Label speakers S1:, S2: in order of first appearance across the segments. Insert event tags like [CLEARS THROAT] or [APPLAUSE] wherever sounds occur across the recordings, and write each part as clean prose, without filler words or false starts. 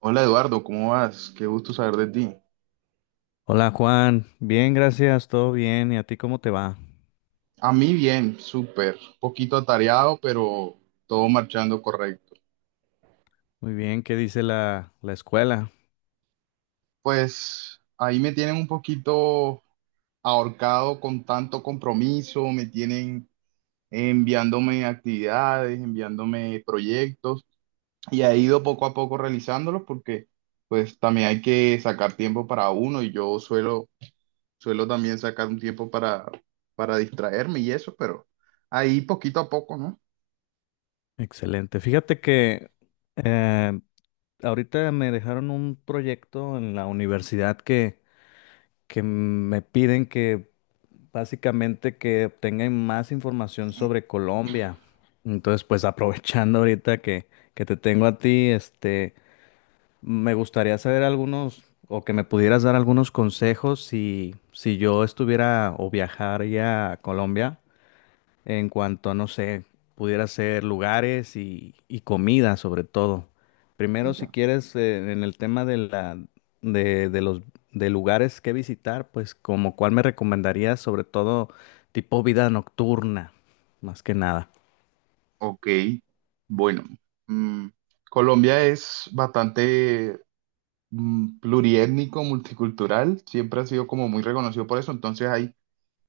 S1: Hola Eduardo, ¿cómo vas? Qué gusto saber de ti.
S2: Hola Juan, bien, gracias, todo bien. ¿Y a ti cómo te va?
S1: A mí bien, súper, poquito atareado, pero todo marchando correcto.
S2: Muy bien, ¿qué dice la escuela?
S1: Pues ahí me tienen un poquito ahorcado con tanto compromiso, me tienen enviándome actividades, enviándome proyectos y he ido poco a poco realizándolos porque pues también hay que sacar tiempo para uno y yo suelo también sacar un tiempo para distraerme y eso, pero ahí poquito a poco, ¿no?
S2: Excelente. Fíjate que eh, ahorita me dejaron un proyecto en la universidad que me piden que básicamente que obtengan más información sobre Colombia. Entonces, pues [LAUGHS] aprovechando ahorita que te tengo a ti, Me gustaría saber algunos o que me pudieras dar algunos consejos si, si yo estuviera o viajaría a Colombia en cuanto, no sé, pudiera ser lugares y comida sobre todo. Primero, si quieres, en el tema de la, de los de lugares que visitar, pues como cuál me recomendarías, sobre todo tipo vida nocturna, más que nada.
S1: Ok, bueno, mm, Colombia es bastante pluriétnico, multicultural, siempre ha sido como muy reconocido por eso, entonces hay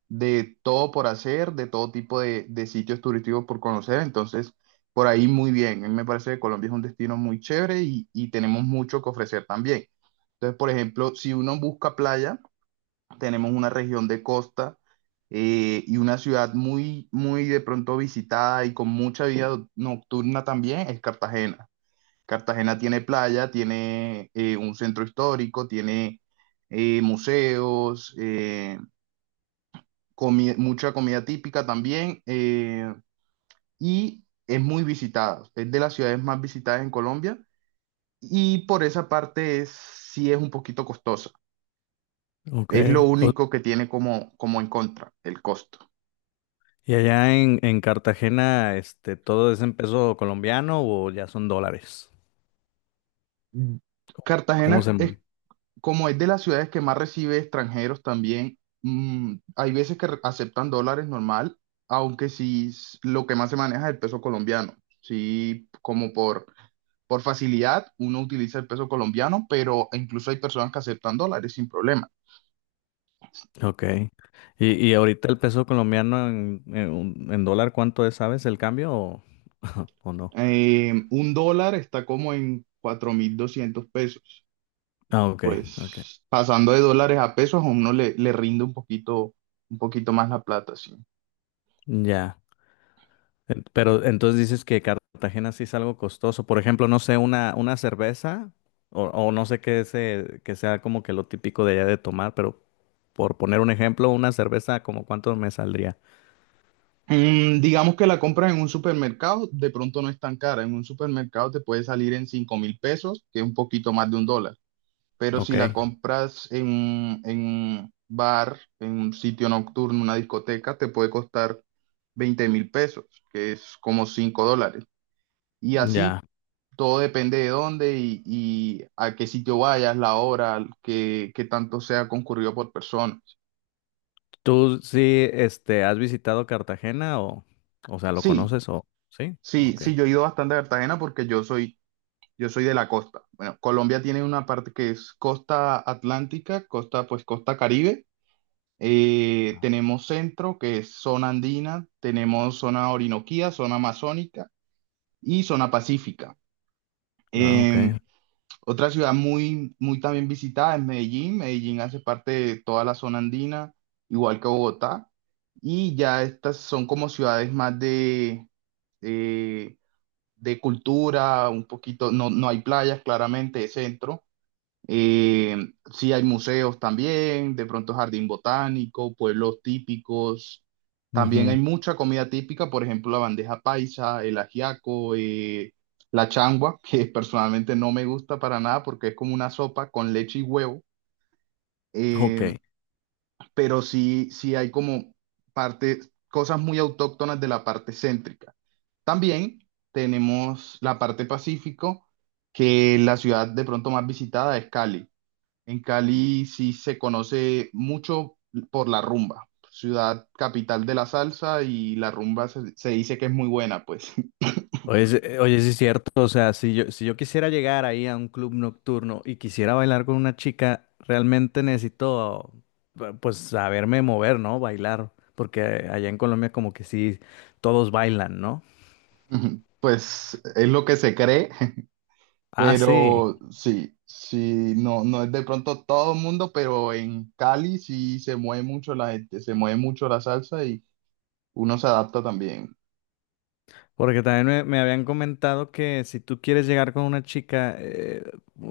S1: de todo por hacer, de todo tipo de sitios turísticos por conocer, entonces por ahí muy bien, a mí me parece que Colombia es un destino muy chévere y tenemos mucho que ofrecer también. Entonces, por ejemplo, si uno busca playa, tenemos una región de costa y una ciudad muy, muy de pronto visitada y con mucha vida nocturna también es Cartagena. Cartagena tiene playa, tiene un centro histórico, tiene museos, mucha comida típica también, y es muy visitada. Es de las ciudades más visitadas en Colombia y por esa parte es, sí es un poquito costosa.
S2: Ok.
S1: Es lo
S2: O,
S1: único que tiene como, como en contra, el costo.
S2: ¿y allá en Cartagena, este, todo es en peso colombiano o ya son dólares?
S1: Mm,
S2: ¿Cómo
S1: Cartagena
S2: se...? Mu-
S1: es como es de las ciudades que más recibe extranjeros también. Hay veces que aceptan dólares normal, aunque sí lo que más se maneja es el peso colombiano. Sí, como por facilidad uno utiliza el peso colombiano, pero incluso hay personas que aceptan dólares sin problema.
S2: Ok. Y ahorita el peso colombiano en dólar cuánto es, sabes, el cambio o, [LAUGHS] o no?
S1: Un dólar está como en 4.200 pesos.
S2: Ah, ok, ok.
S1: Pues pasando de dólares a pesos a uno le, le rinde un poquito más la plata, sí.
S2: Ya. En- Pero entonces dices que Cartagena sí es algo costoso. Por ejemplo, no sé, una cerveza o no sé qué se, que sea como que lo típico de allá de tomar, pero por poner un ejemplo, una cerveza como cuánto me saldría.
S1: Digamos que la compras en un supermercado, de pronto no es tan cara. En un supermercado te puede salir en 5.000 pesos, que es un poquito más de un dólar. Pero
S2: Ok,
S1: si la compras en, en un bar, en un sitio nocturno, una discoteca, te puede costar 20.000 pesos, que es como 5 dólares. Y así,
S2: ya.
S1: todo depende de dónde y a qué sitio vayas, la hora, que tanto sea concurrido por personas.
S2: ¿Tú sí, este, has visitado Cartagena o sea, lo
S1: Sí,
S2: conoces o sí?
S1: sí,
S2: Ok.
S1: sí, yo he ido bastante a Cartagena porque yo soy de la costa. Bueno, Colombia tiene una parte que es costa atlántica, costa, pues costa Caribe.
S2: Ah,
S1: Tenemos centro, que es zona andina, tenemos zona orinoquía, zona amazónica y zona pacífica.
S2: ah, ok.
S1: Em, Otra ciudad muy, muy también visitada es Medellín. Medellín hace parte de toda la zona andina, igual que Bogotá. Y ya estas son como ciudades más eh, de cultura, un poquito, no, no hay playas, claramente, de centro, eh, sí hay museos también, de pronto jardín botánico, pueblos típicos. También hay
S2: Ujú.
S1: mucha comida típica, por ejemplo, la bandeja paisa, el ajiaco, la changua, que [LAUGHS] personalmente no me gusta para nada porque es como una sopa con leche y huevo.
S2: Ok.
S1: Eh, pero sí, sí hay como parte, cosas muy autóctonas de la parte céntrica. También tenemos la parte pacífico, que la ciudad de pronto más visitada es Cali. En Cali sí se conoce mucho por la rumba, ciudad capital de la salsa y la rumba se, se dice que es muy buena, pues,
S2: Oye, sí es cierto, o sea, si yo quisiera llegar ahí a un club nocturno y quisiera bailar con una chica, realmente necesito, pues, saberme mover, ¿no? Bailar, porque allá en Colombia como que sí, todos bailan, ¿no?
S1: [LAUGHS] pues es lo que se cree. [LAUGHS]
S2: Ah, sí.
S1: Pero sí, sí, no, no es de pronto todo el mundo, pero en Cali sí se mueve mucho la gente, se mueve mucho la salsa y uno se adapta también.
S2: Porque también me habían comentado que si tú quieres llegar con una chica,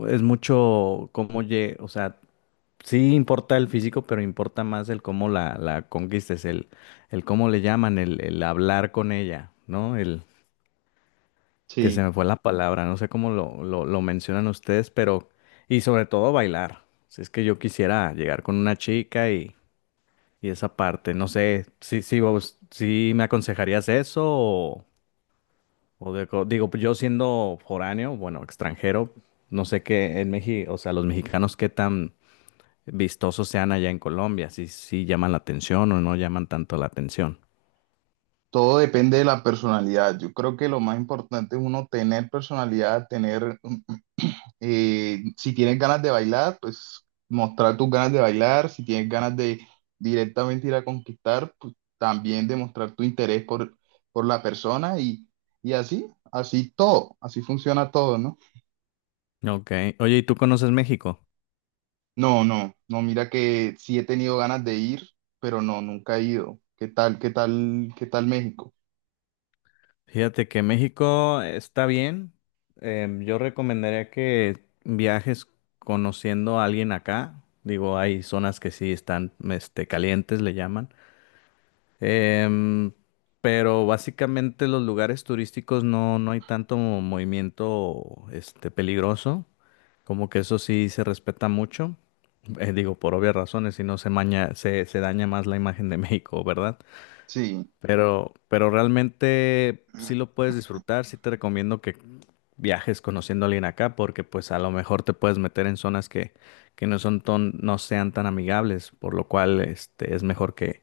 S2: es mucho cómo lle, o sea, sí importa el físico, pero importa más el cómo la conquistes, el cómo le llaman, el hablar con ella, ¿no? El que se
S1: Sí,
S2: me fue la palabra, no sé cómo lo mencionan ustedes, pero, y sobre todo bailar. Si es que yo quisiera llegar con una chica y esa parte, no sé, si, si vos, si me aconsejarías eso o... O de co- digo, pues, yo siendo foráneo, bueno, extranjero, no sé qué en México, o sea, los mexicanos qué tan vistosos sean allá en Colombia, si si llaman la atención o no llaman tanto la atención.
S1: todo depende de la personalidad. Yo creo que lo más importante es uno tener personalidad, tener Si tienes ganas de bailar, pues mostrar tus ganas de bailar. Si tienes ganas de directamente ir a conquistar, pues también demostrar tu interés por la persona y así, así todo, así funciona todo, ¿no?
S2: Ok, oye, ¿y tú conoces México?
S1: No, no, no, mira que sí he tenido ganas de ir, pero no, nunca he ido. ¿Qué tal, qué tal, qué tal México?
S2: Fíjate que México está bien. Yo recomendaría que viajes conociendo a alguien acá. Digo, hay zonas que sí están, este, calientes, le llaman. Em, pero básicamente los lugares turísticos no, no hay tanto movimiento este, peligroso, como que eso sí se respeta mucho. Digo, por obvias razones, si no se maña, se daña más la imagen de [LAUGHS] México, ¿verdad?
S1: Sí.
S2: Pero realmente sí lo puedes disfrutar, sí te recomiendo que viajes conociendo a alguien acá, porque pues a lo mejor te puedes meter en zonas que no son ton- no sean tan amigables, por lo cual este, es mejor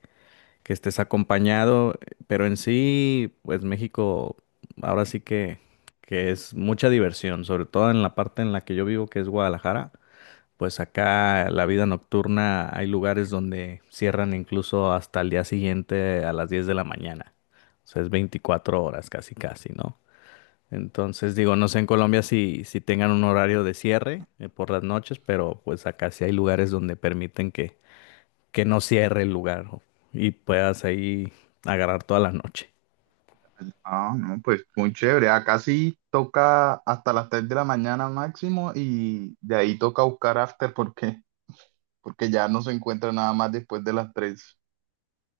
S2: que estés acompañado, pero en sí, pues México ahora sí que es mucha diversión, sobre todo en la parte en la que yo vivo, que es Guadalajara, pues acá la vida nocturna hay lugares donde cierran incluso hasta el día siguiente a las 10 de la mañana, o sea, es 24 horas casi casi, ¿no? Entonces digo, no sé en Colombia si, si tengan un horario de cierre por las noches, pero pues acá sí hay lugares donde permiten que no cierre el lugar o- y puedas ahí agarrar toda la noche.
S1: Ah, no, pues muy chévere. Acá sí toca hasta las 3 de la mañana máximo y de ahí toca buscar after porque porque ya no se encuentra nada más después de las 3.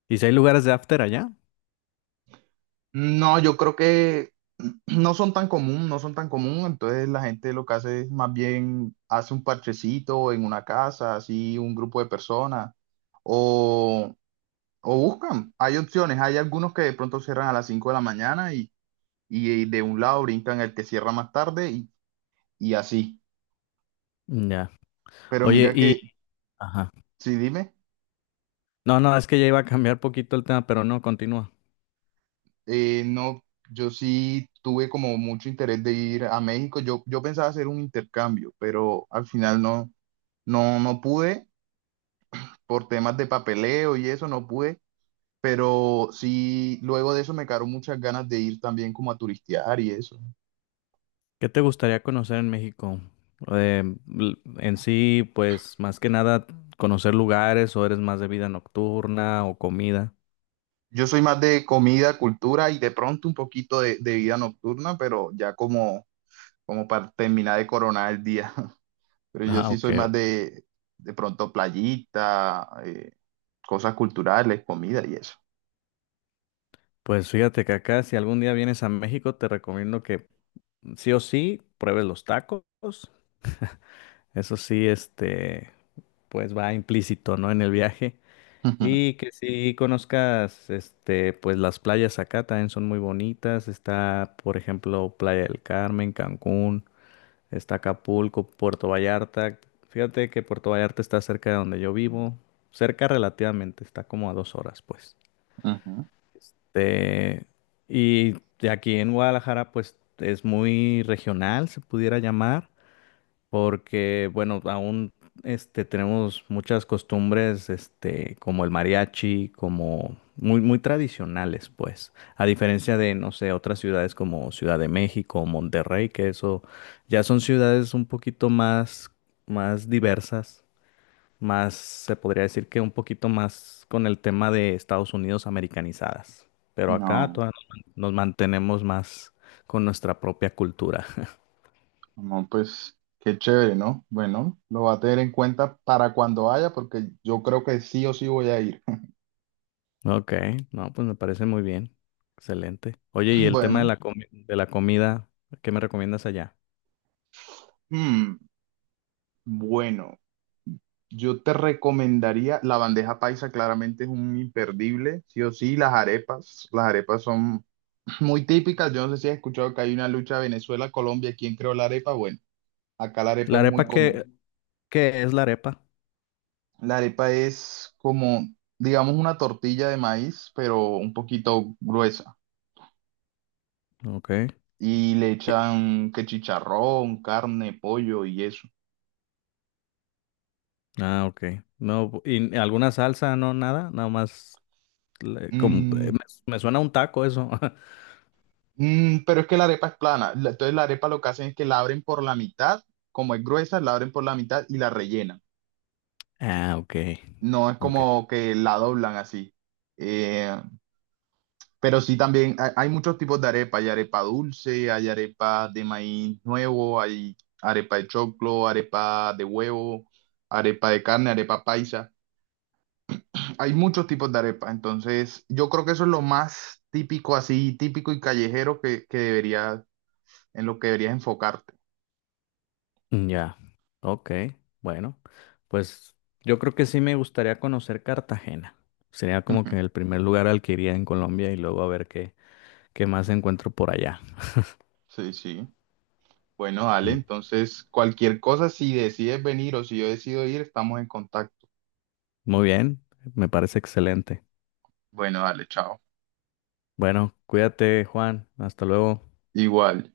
S2: ¿Y si hay lugares de after allá?
S1: No, yo creo que [CLEARS THROAT] no son tan común, no son tan común, entonces la gente lo que hace es más bien hace un parchecito en una casa, así un grupo de personas, o, o buscan, hay opciones, hay algunos que de pronto cierran a las 5 de la mañana y de un lado brincan el que cierra más tarde y así,
S2: Ya.
S1: pero
S2: Oye,
S1: mira
S2: y...
S1: que,
S2: Ajá.
S1: sí, dime.
S2: No, no, es que ya iba a cambiar poquito el tema, pero no, continúa.
S1: No, yo sí tuve como mucho interés de ir a México. Yo pensaba hacer un intercambio, pero al final no, no, no pude por temas de papeleo y eso, no pude. Pero sí, luego de eso me quedaron muchas ganas de ir también como a turistear y eso.
S2: ¿Qué te gustaría conocer en México? Eh, l- en sí, pues más que nada conocer lugares o eres más de vida nocturna o comida.
S1: Yo soy más de comida, cultura y de pronto un poquito de vida nocturna, pero ya como, como para terminar de coronar el día. [LAUGHS] Pero yo
S2: Ah,
S1: sí
S2: ok.
S1: soy más
S2: Ok.
S1: de pronto playita, cosas culturales, comida y eso.
S2: Pues fíjate que acá, si algún día vienes a México, te recomiendo que sí o sí pruebes los tacos. Eso sí, este, pues va implícito, ¿no? En el viaje.
S1: [LAUGHS] Ujú,
S2: Y que sí conozcas, este, pues las playas acá también son muy bonitas. Está, por ejemplo, Playa del Carmen, Cancún, está Acapulco, Puerto Vallarta. Fíjate que Puerto Vallarta está cerca de donde yo vivo. Cerca relativamente, está como a 2 horas, pues.
S1: ujú.
S2: Este, y de aquí en Guadalajara, pues es muy regional, se pudiera llamar porque, bueno, aún este, tenemos muchas costumbres este, como el mariachi, como muy tradicionales, pues, a diferencia de, no sé, otras ciudades como Ciudad de México o Monterrey, que eso ya son ciudades un poquito más, más diversas, más, se podría decir que un poquito más con el tema de Estados Unidos americanizadas. Pero acá
S1: No,
S2: todavía nos mantenemos más con nuestra propia cultura. [LAUGHS]
S1: no, pues qué chévere, ¿no? Bueno, lo va a tener en cuenta para cuando vaya, porque yo creo que sí o sí voy a ir. [LAUGHS]
S2: Ok, no, pues me parece muy bien. Excelente. Oye,
S1: [CLEARS THROAT]
S2: y el tema de
S1: Bueno,
S2: la comi- de la comida, ¿qué me recomiendas allá?
S1: mm, bueno, yo te recomendaría la bandeja paisa, claramente es un imperdible, sí o sí, las arepas son [LAUGHS] [CLEARS THROAT] muy típicas. Yo no sé si has escuchado que hay una lucha Venezuela-Colombia, ¿quién creó la arepa? Bueno, acá la arepa
S2: ¿La
S1: es muy
S2: arepa qué,
S1: común.
S2: qué es la arepa?
S1: La arepa es como, digamos, una tortilla de maíz, pero un poquito gruesa.
S2: Ok.
S1: Y le
S2: Y-
S1: echan que chicharrón, carne, pollo y eso.
S2: ah, ok. No, bu- ¿y alguna salsa? No, nada, nada más. Le- como-
S1: Mm,
S2: me, me suena a un taco eso. [LAUGHS]
S1: pero es que la arepa es plana. La- Entonces la arepa lo que hacen es que la abren por la mitad, como es gruesa, la abren por la mitad y la rellenan.
S2: Ah, ok.
S1: No es
S2: Ok.
S1: como que la doblan así. Eh, Pero sí también hay muchos tipos de arepa. Hay arepa dulce, hay arepa de maíz nuevo, hay arepa de choclo, arepa de huevo, arepa de carne, arepa paisa. Hay muchos tipos de arepa. Entonces, yo creo que eso es lo más típico, así típico y callejero que deberías, en lo que deberías enfocarte.
S2: Ya. Ok. Bueno, pues yo creo que sí me gustaría conocer Cartagena. Sería como que el
S1: [LAUGHS]
S2: primer lugar al que iría en Colombia y luego a ver qué, qué más encuentro por allá.
S1: Sí, sí. Bueno, Ale,
S2: Muy,
S1: entonces cualquier cosa, si decides venir o si yo decido ir, estamos en contacto.
S2: muy bien, me parece excelente.
S1: Bueno, dale, chao.
S2: Bueno, cuídate, Juan. Hasta luego.
S1: Igual.